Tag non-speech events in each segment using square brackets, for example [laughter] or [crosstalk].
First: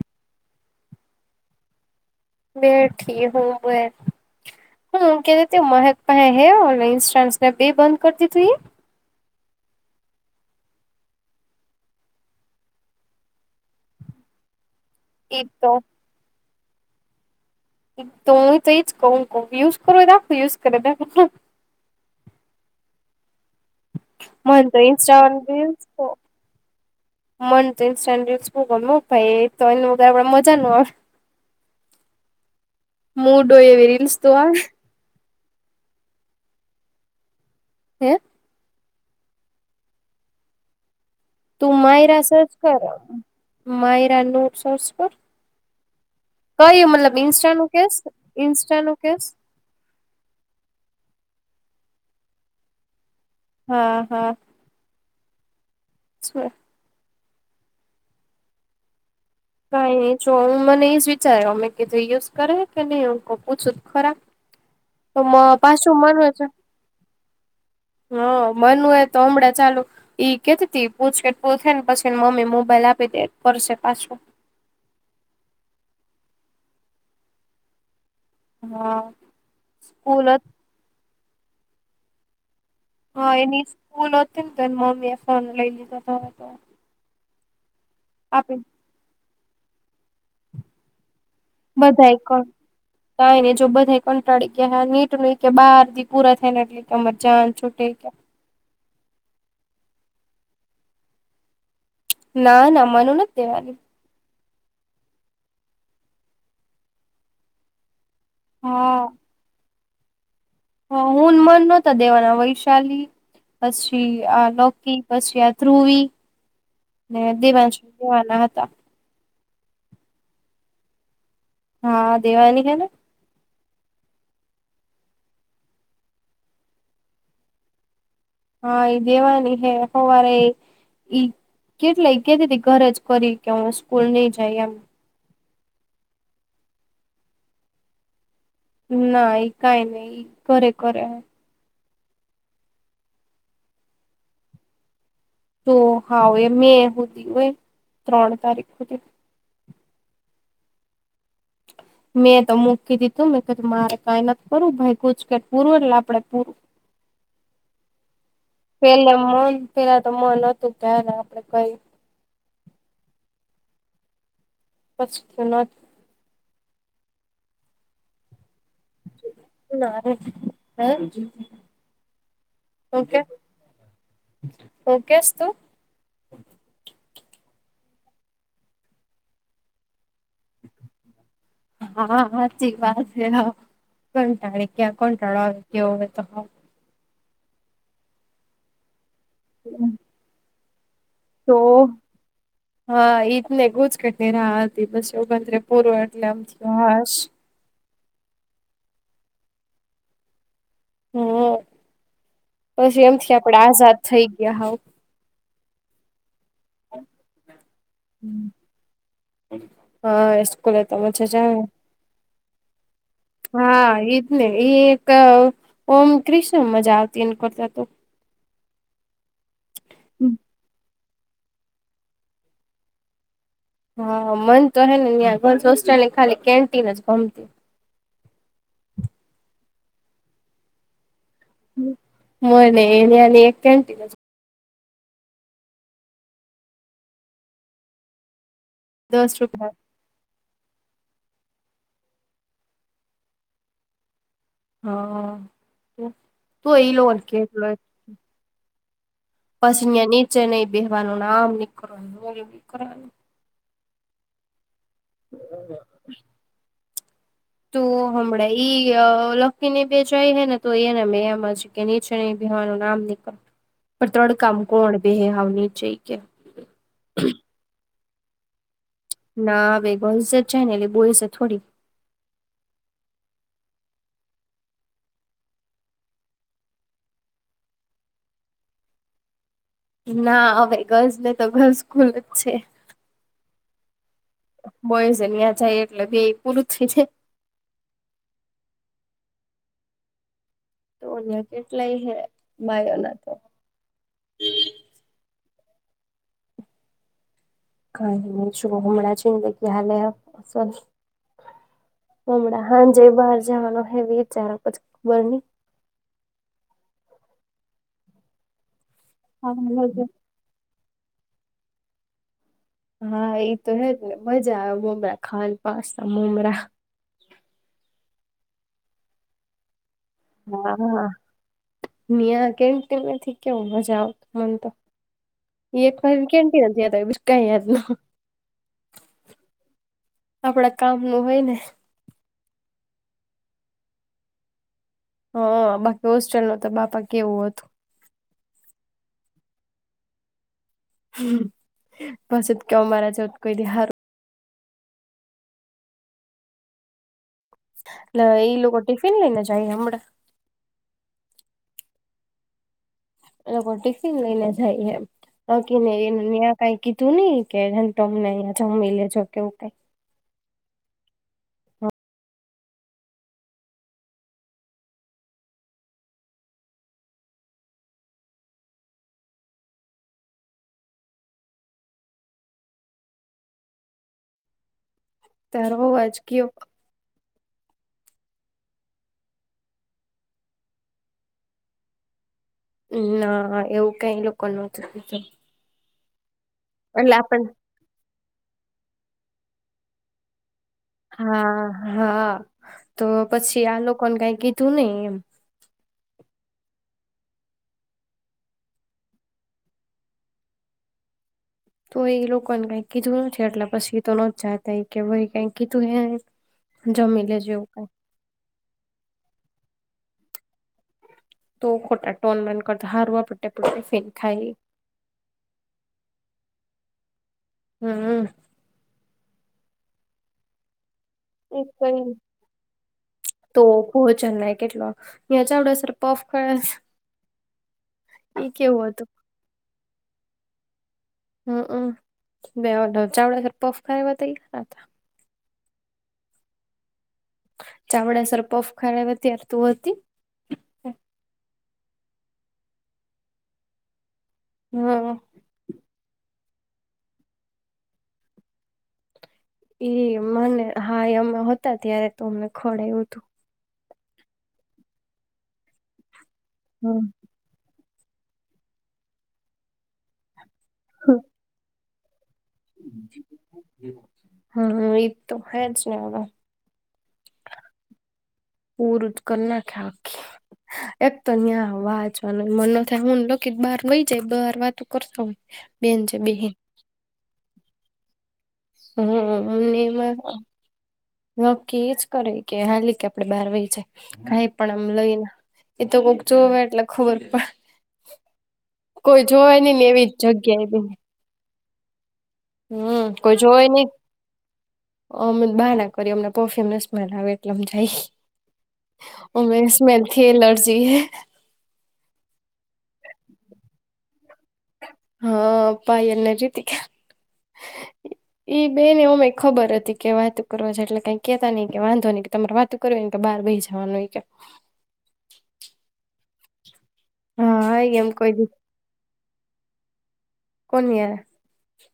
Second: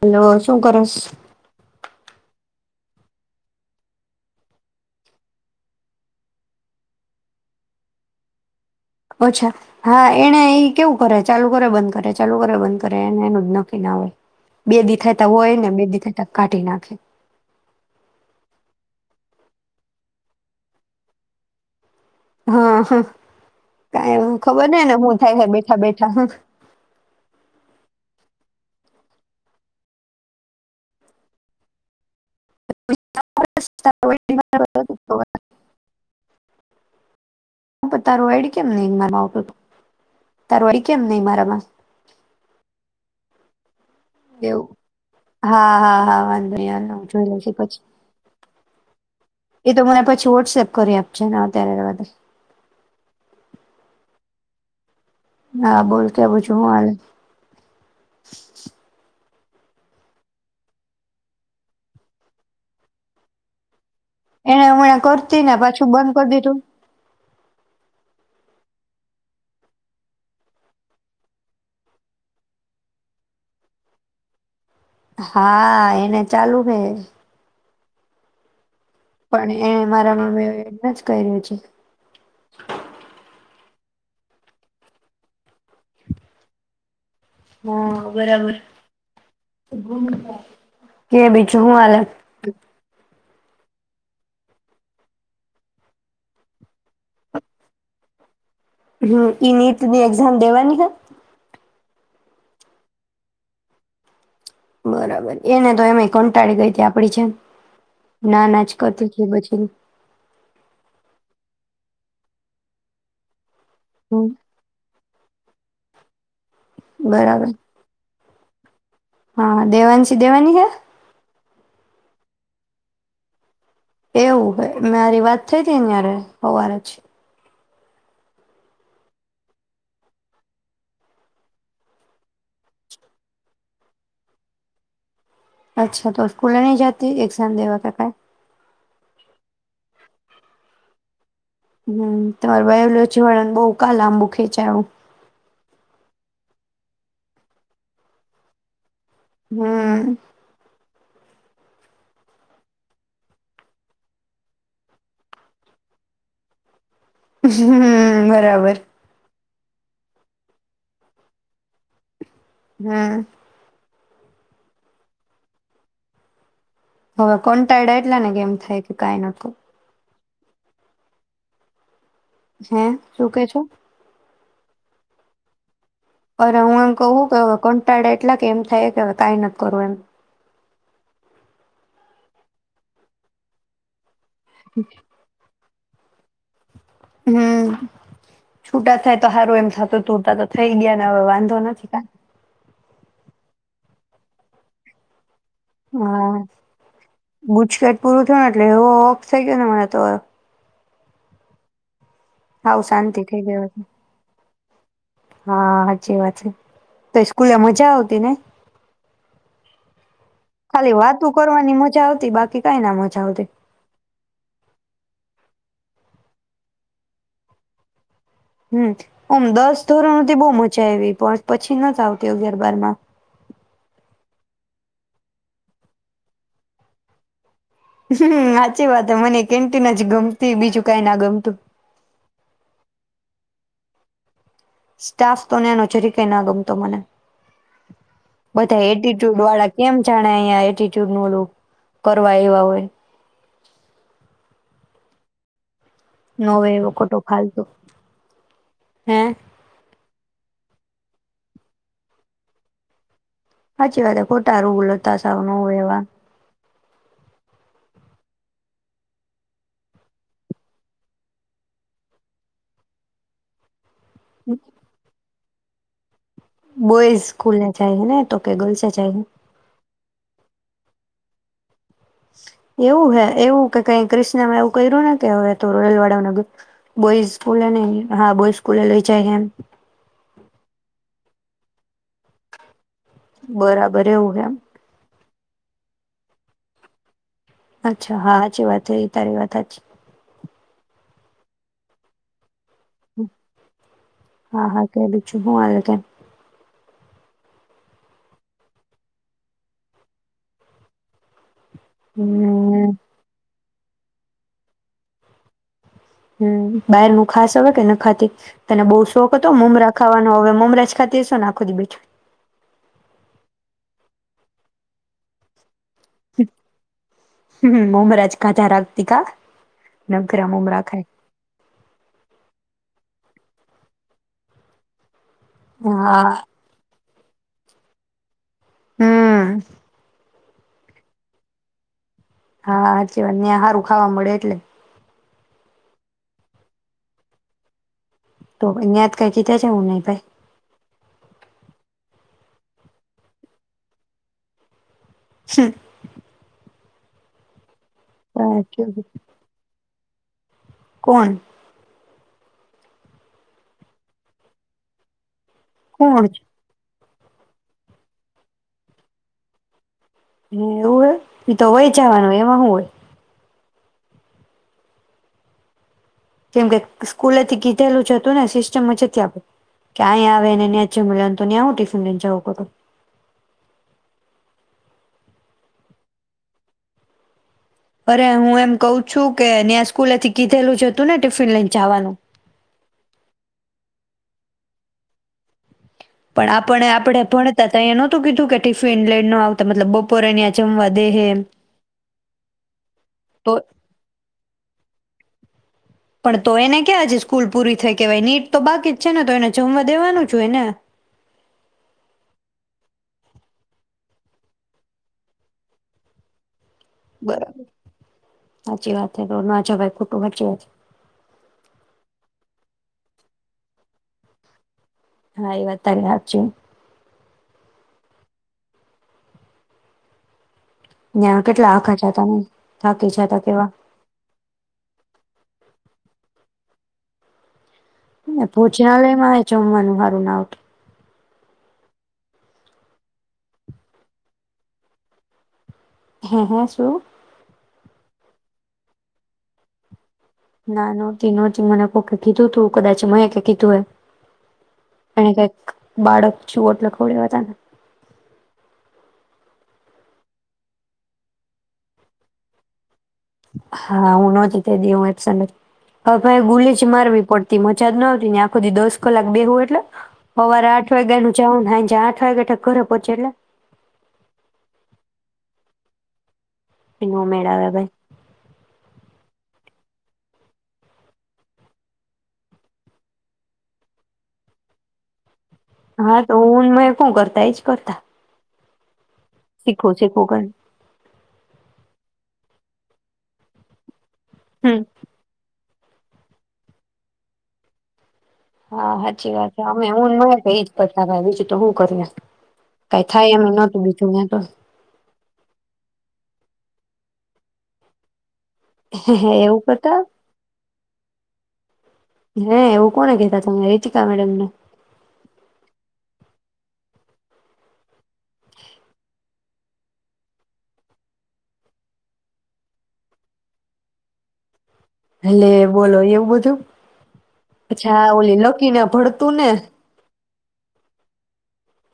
Hello, શું કરશ? બેઠી હું બે હું કે તે મત્ હે બે બંધ કરી દીધું એ અચ્છા હા એને ઈ કેવું કરે ચાલુ કરે બંધ કરે ચાલુ કરે બંધ કરે એને એનું જ નક્કી ના હોય. બે દી થાતા એ ઈ હોય ને તો બે દી થાતા કાઢી નાખે. તો હું તોઈ જ કહુ કહ યુઝ કરું દખવ યુઝ કરે દ. હા-હા. તો ઇા રસ તો તો બેઠા બેઠા ઇા રસ હુ કઉ મૂક ભાઈ ઈ તો એનું આપણે મજા નો આવે. મોૂડો એવી રીલસ્વા [inaudible] હ પ હે તારો એડ કે નઈ મારામાં આવતો તો, તારામાં આઈ ગયો? તું માયરા સર્ચ કર માયરાનું સોર્સ કર હા-હા. કયું મતલબ જો ઇન્સ્ટા લી નું કેસ ઇન્સ્ટા નું કેસ એ તો મને પછી વોટ્સએપ કરી આપ છે અત્યારે તો વધ હા-હા. હા બોલ કેવું છે હું હાલે કઈ નહીં જો હું મને ઈજ વિચાર આયો મેં કીધું યુઝ કરે હે કે નહીં લાવ પૂછું તો ખરા એને હું યા તો કરતી ને પાછું બંધ મનુ કરી છે દીધું. હા, મન હોય એ તો હમણાં ચાલુ ઈ કેતી પૂછ કેટ પૂરુ થાઈ ને પછીને મમ્મી મોબાઈલ આપી દે કરશે પાશુ હા, એને ચાલુ હે. હા પણ એ મારા સ્કૂલ મમ્મી [unintelligible] કયરુ છે. હા એની સ્કૂલ હતી ને તો એ મમ્મી એ ફોન લઈ લીધો હતો અવે તો હા, બરાબર. આપી [unintelligible] કે બીજું હું હાલે? કાઈ નહીં જો બધાએ કંટાળી ગયા ને આ નીટને કે બાર દી પૂરા થાય ને એટલે કે અમાર જાન છૂટે ગયા. હમ ઈ નીટ ની એક્ઝામ દેવાની હે? ના-ના, મનું નથ દેવાની. બરાબર, એને તો એમેય કંટાળી ગઈ તે આપણી જેમ. ના-ના જ કરતી તી પછી હ હુંન મનુ નહોતા દેવાના વૈશાલી પછી હમ આ લૌકિક. પછી આ ધ્રુવી. ને બરાબર દિવાશ કુવા [unintelligible] હા દેવાંશી દેવાની હે. હા દેવાની હે ને. એવું હો મારી વાત થઈ હતી ન્યારે હવારે જ. હા એઈ દેવાની હે સવારે ઈ કેટલા કેતી ઘર જ કરી કે હું સ્કૂલ નઈ જાય એમ. અચ્છા તો સ્કૂલે ન જતી એઝામ દેવા કરતા. ના એ કઈ નહી, ઘરે કરે કરે. હમ તમાર બાયોલોજી વાળાને બહ ક લાંબુ ખેંચાયું. તો હાવ એ મે હુધી હોય ત્રણ તારીખ હુધી. હમ. મેં તો મૂકી દીધું મે કધું મારે કઈ નથી કરવું ભાઈ ગુચકેટ પૂરું એટલે આપડે પૂરું. હમ બરાબર. પેલે મન પેલા તો મન હતું ત્યા ને આપડે કઈ. હા. પચી [unintelligible] હવે કો ટાઇડ એટલા ને ગમ થાય કે કઈ ન કર. હરે [unintelligible] હ્યાં શું કે છે? ઓકેસ તું. અ હું એમ કહું કે કંટાળા એટલા કે એમ થાય કે હ કઈ નથી કરવું એમ. હા હાચી વાત છે હ. કંટાળે ક્યા કોન્ટાળો આવે. યોગ હતો. હમ છૂટા થાય. તો હારો એમ સાથે તુ. થઈ ગયા. ના હવે તો વાંધો નથી ક. હા ઈ ને ગુંજ કેટ દેના હતી બસ એવું બ. પૂરો એટલે આમ હા થયું હાસ. ગુચકેટ પૂરું થયુંને એટલે એવું ઓપ થઈ ગયો ને મને તો. હમ. હાવ પછી શાંતિ એમથી થઈ આપડે ગઈ હતી આઝાદ થઈ. ક્યા હાવ. હા હાચી વાત છે. તો સ્કૂલે મજા આવતી ને, હા સ્કૂલે તો ખાલી વાતો મજા જ આવે કરવાની મજા આવતી બાકી. કે કઈ ના. મજા આવતી હા એને એ ઓમ કૃષ્ણ મજા આવતી એને કરતો. હમ. ઓમ દસ ધોરણો થી બહુ મચા આઇવિ. પણ પછી ન જ આવતી અગિયાર બારમાં. હા મન તો હે ને હોસ્ટેલ ખાલી કેન્ટીન જ ગમતી. હમ સાચી વાત મને કેન્ટીન જ ગમતી બીજું કઈ ના ગમતી. તો મોને એની એક ઘટી સ્ટાફ તોને ન ઓચરી ક ના ગમતો મને. બધા દસ એટીટ્યુડ રૂપિયા વાળા કેમ જણાય. કરવાવા હોય. હા. નવે તું એવો એ લોલ ખોટો ફાલતુ કેટલો? હે. પછી યાં નીચે નહી બેહવાનું આમ નીકરવાનું સાચી વાત હે ખોટા રુલ તા સાવ નો હોય એવા. તો હમણાં ઈ ય લકી ની બે જાય હે ને તો એને મેં એમ જ કે નીચેની બેહવાનું આમ નીકળ પણ તડકામાં કોણ બેહે હાવ? નીચે ય કેમ બોય સ્કૂલને જાય હે ને? તો કે ગર્લ્સ જ ના આવે. ગર્લ્સ જ છે ને એટલે બોઈઝ થોડી. એવું હે એવું કે કઈ ક્રિષ્નામાં એવું કર્યું ને કે હવે તો રેલવાળાઓના બોઈઝ સ્કૂલે નઈ હા બોઈ સ્કૂલે લઈ જાય એમ. ના હવે ગર્લ્સ ને તો ગર્લ્સ ખૂલ જ છે. બરા બોયઝ અયા જાય એટલે બે એ પૂરું થઈજાય. અચ્છા હા હાચી વાત થઈ તારી વાત હાચી. તો અહિયાં કેટલાય હે માય હા હા કે [unintelligible] કઈ નહિ છો હમણાં જિંદગી હાલે હ હમડા હા હમ જે બહાર જવાનો. [unintelligible] હમ્મ બહાર નો ખાસ આવે કે ન ખાતી, તને બો શોખ તો હા મમરા મજા ખાવાનોવે હવે મમર ખાતી હશેને આખો દિવસ. હા ઈ તો હેજ ને મજા આવે મોમરા ખાન હમ્મ મમરાજ. [unintelligible] હા હા, કેમ કે નથી. કેવું મજા આવત મન તો. એક વાર હા કે [unintelligible] કંઈય જ નઈ. હ. આપણા કામ નું હોય ને. હા હાચી વાત ને હારુ ખાવા મળે એટલે. હા બાકી હોસ્ટેલ ન તો બાપા કેવું હતું. તો અહીંયા કઈ કીધા છે કે નહી ભાઈ. [unintelligible] [inaudible] એટલે એઈ લોકો સાચું. ટિફિન લઈને જાય હમણાં? કોણ? એ લોકો ટિફિન લઈને જાય એમ. ઓકે કોણ છે? નને કઈ તું નહ કેમને અહંયા જમી લેજો કેવું કઈ. હ એવું હોય, પી તો વહીચાવાનું હોય એમાં શું હોય. કેમ કે સ્કૂલેથી કીધેલું જ હતું ને સિસ્ટમ જ આપડે, કે અહીયા આવે ને ન્યાચ મળને તો ને આવું ટ્યશન લઈને જવું પડું. તાર બહ વાજકીયો. અરે હું એમ કહ છું કે ત્યાં સ્કૂલેથી કીધેલું જતું ને ટિફિન લઈને જવાનું. ના એવું કઈ લોકો નહોતું. પણ આપણે આપડે ભણતા નું કીધું કે ટિફિન લઈ નો આવતા. મતલબ બપોરેની હા હા તો તો પછી આ લોકોને કઈ કીધું નઈ એમ. પણ તો એને ક્યાં છે સ્કૂલ પૂરી થઈ કેવાય નીટ તો બાકી જ છે ને તો એને જમવા દેવાનું છું એને. તો એ લોકોને કઈ કીધું નથી એટલે પછી તો ન જાતા એ કે ભ કઈ કીધું હ બરાબર, સાચી વાત છે રોના જ ભય કુટુંબ જવા. તો ખોટા ટોન બન કરતા હારવા પટ્ટયા પટ ફેન ખાઈ હા એ વાત ત્યારે હાચી. હમ. ન્યા કેટલા આખા કઈ જતા ને થાકી જતા તો કેવા કોહ ચર ના કેટલો યાં ચાવડાસર પફ ખરસ ભૂજનાલયમાં જમવાનું સરું ના આવતું. હમમ બે ચાવડાફ ખા ત હતા. હા હા શું? ચામડાસર પફ ખા ત્ય્યારે તું હતી? ના નોતી ન ત મને ઓકે કીધું તું કદાચ મ કે કીધું એ. હા અને કઈ બાળક છ ઓટ લખવડે હો હતાના. એ મને હા અમે હતા ત્યારે તો અમને ખોડું હતું. હા હું નહોતી તે દે હું એક ગુલી જ મારવી પડતી મ જદ ન આવતી ન આખું દી દોસ કલાક બેવું એટલે. હવારે આઠ નું જાવ ને હાંજે આઠ [inaudible] પહોંચે એટલે હા એ તો હે જ ને ઓ તનું મેળ ભાઈ. પૂરું જ કરી નાખે આખી એક તો ન્યાં વાચવાનું મ થાય હું લખ બહાર નઈ જાય બહાર વાતો કરશ. હા તો હું મે શું કરતા એજ કરતા. હમ્મ શીખવું એમાં શીખવું કરીને નક્કી જ કરાય કે હાલી કે આપડે બહાર વહી જાય. કઈ પણ હમ આમ લઈને. એ તો કોકચોવે એટલે ખબર પડે. હા કોઈ સાચી વાત જોવે છે નઈ ને અમે એ એવી ન કે એજ પતા ભાઈ બીજું. તો હું કરીએ. હમ્મ કઈ થાય કોઈ એમ જોય નહોતું નહી બીજું ન્યા તો અમે બહાર ના કરી અમને. પરફ્યુમને સ્મેલ આવે એટલેમ જાય. હે હે ઉ એવું કરતા સ્મેલ થી એલર્જી હૈ. હે એવું કોને કહેતા ત રીચિકા મેડમ ને. હા પાયલને રિતિકા ઈ બે ને અમે ખબર હતી કે વાતો કરવા છે એટલે કઈ કેતા નઈ કે વાંધો નઈ કે તમારે વાતું કરવી કે બાર બેહી જવાનું કે. ને લે બોલો એવું બધું હા અચ્છા એમ કોઈ ઓલી દી લકીને ભરતું ને. કોની.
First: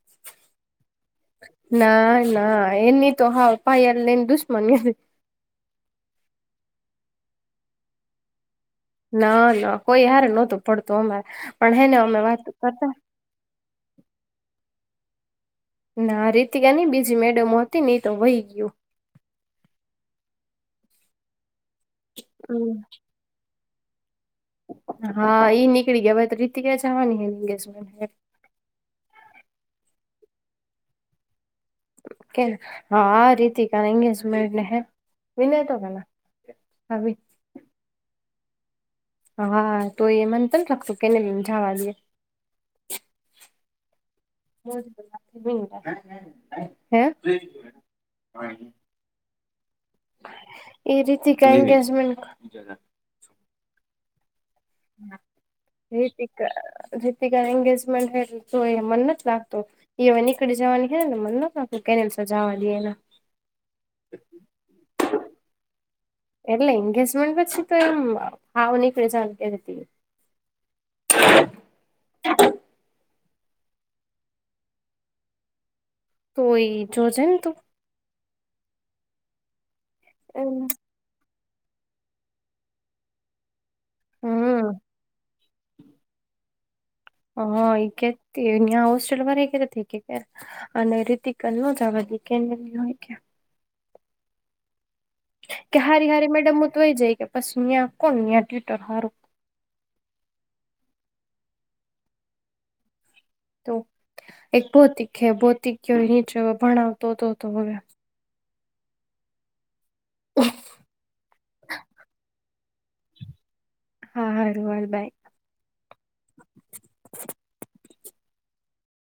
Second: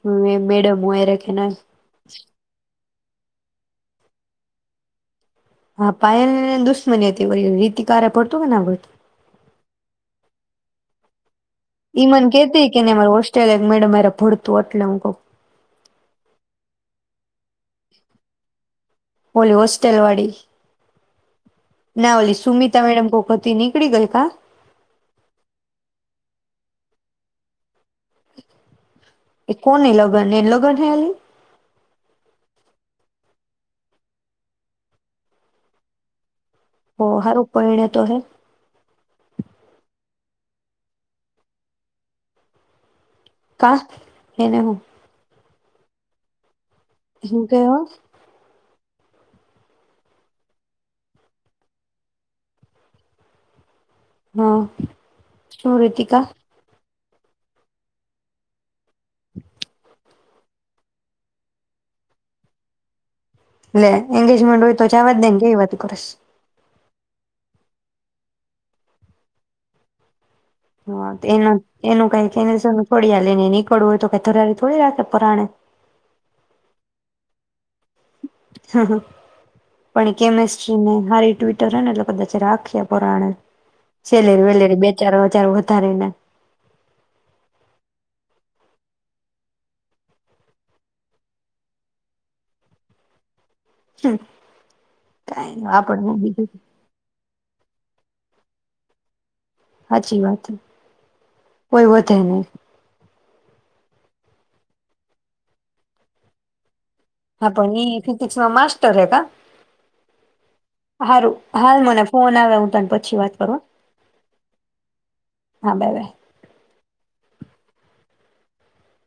હમ્મ એ મેડમ હોય ર કે ના. ના ના એની તો હા પાયા લઈને દુશ્મને. હા પાયાલને દુશ્મની હતી ઓલી રીતિકારે પડતું કેને. ના ના કોઈ હાર નહતું પડતું અમારે. પણ હેને અમે ઈમન વાતો કેતી કેને કરતા અમાર હોસ્ટેલિયા મેડમ મારે ભરતું હતું પટલંગો. ના રીતિકા નઈ બીજી મે મોતી નહી તો વહી ગયું. ઓલી હોસ્ટેલ વાળી ના ઓલી હમ સુમીતા મેડમ કોક હતી ને કકડી ગઈ કા? હા ઈ નીકળી ગયા હવે રીતિકા ય જવાની હૈ એ કોને લગ્ન એ લગ્ન હલી? કે હા આ રિતિકા એંગેજમેન્ટને હે વિનતો વાળા? ઓ હારુ પયના. તો હૈ. હા તો એ મન તો રાખતો કેને લને જવા દયે. કા એને હું? [inaudible] હું કયો હો? એ રીતે કે એન્ંગેજમેન્ટ હા શું રીતિકા રીતિક રી એેજમેન્ટ તો મન નથી લાગતું એ હવે નીકળી જવાની ને મન નથી લાગતું કેને સજાવા દેએ એના. એલે એંગેજમેન્ટ હોય તો છેવાજ ને કેત કરે? એટલે એંગેજમેન્ટ પછી તો એમ હાવનીક ર હતી. હા એના એનું ક કે એને થોડી દ ને નીકળવું હોય તો કેરી થોડી રાખે પરાણે. તોય જોજેમ તું હા હા. પણ એમ કેમેિસ્ટ્રી ને હારી ટ્ બતા છે રાક્ષી પોરાનું. સેલેરી હમ વેલેરી બે ચારોચારો ધારીને હા એ કે હોસ્ટેલ વાળ કે રીતિક ન જવા દ [unintelligible] હમ. કે હારી હારી મેડમ હું તોય જઈ કે પછી. તયા કોણયા ટ્વવીટર હારુ. સાચી વાત, કોઈ વધે નહ. તો એક ભૌતિક-ભૌતિક નીચ ભણાવ હા પણ ઈ ફિઝિક્સ માં મા સ્ટર હે કા સારું હાલ મને ફોન આવે હ પછી વાત કરો આ. હારૂ હારુ બાય. Bye by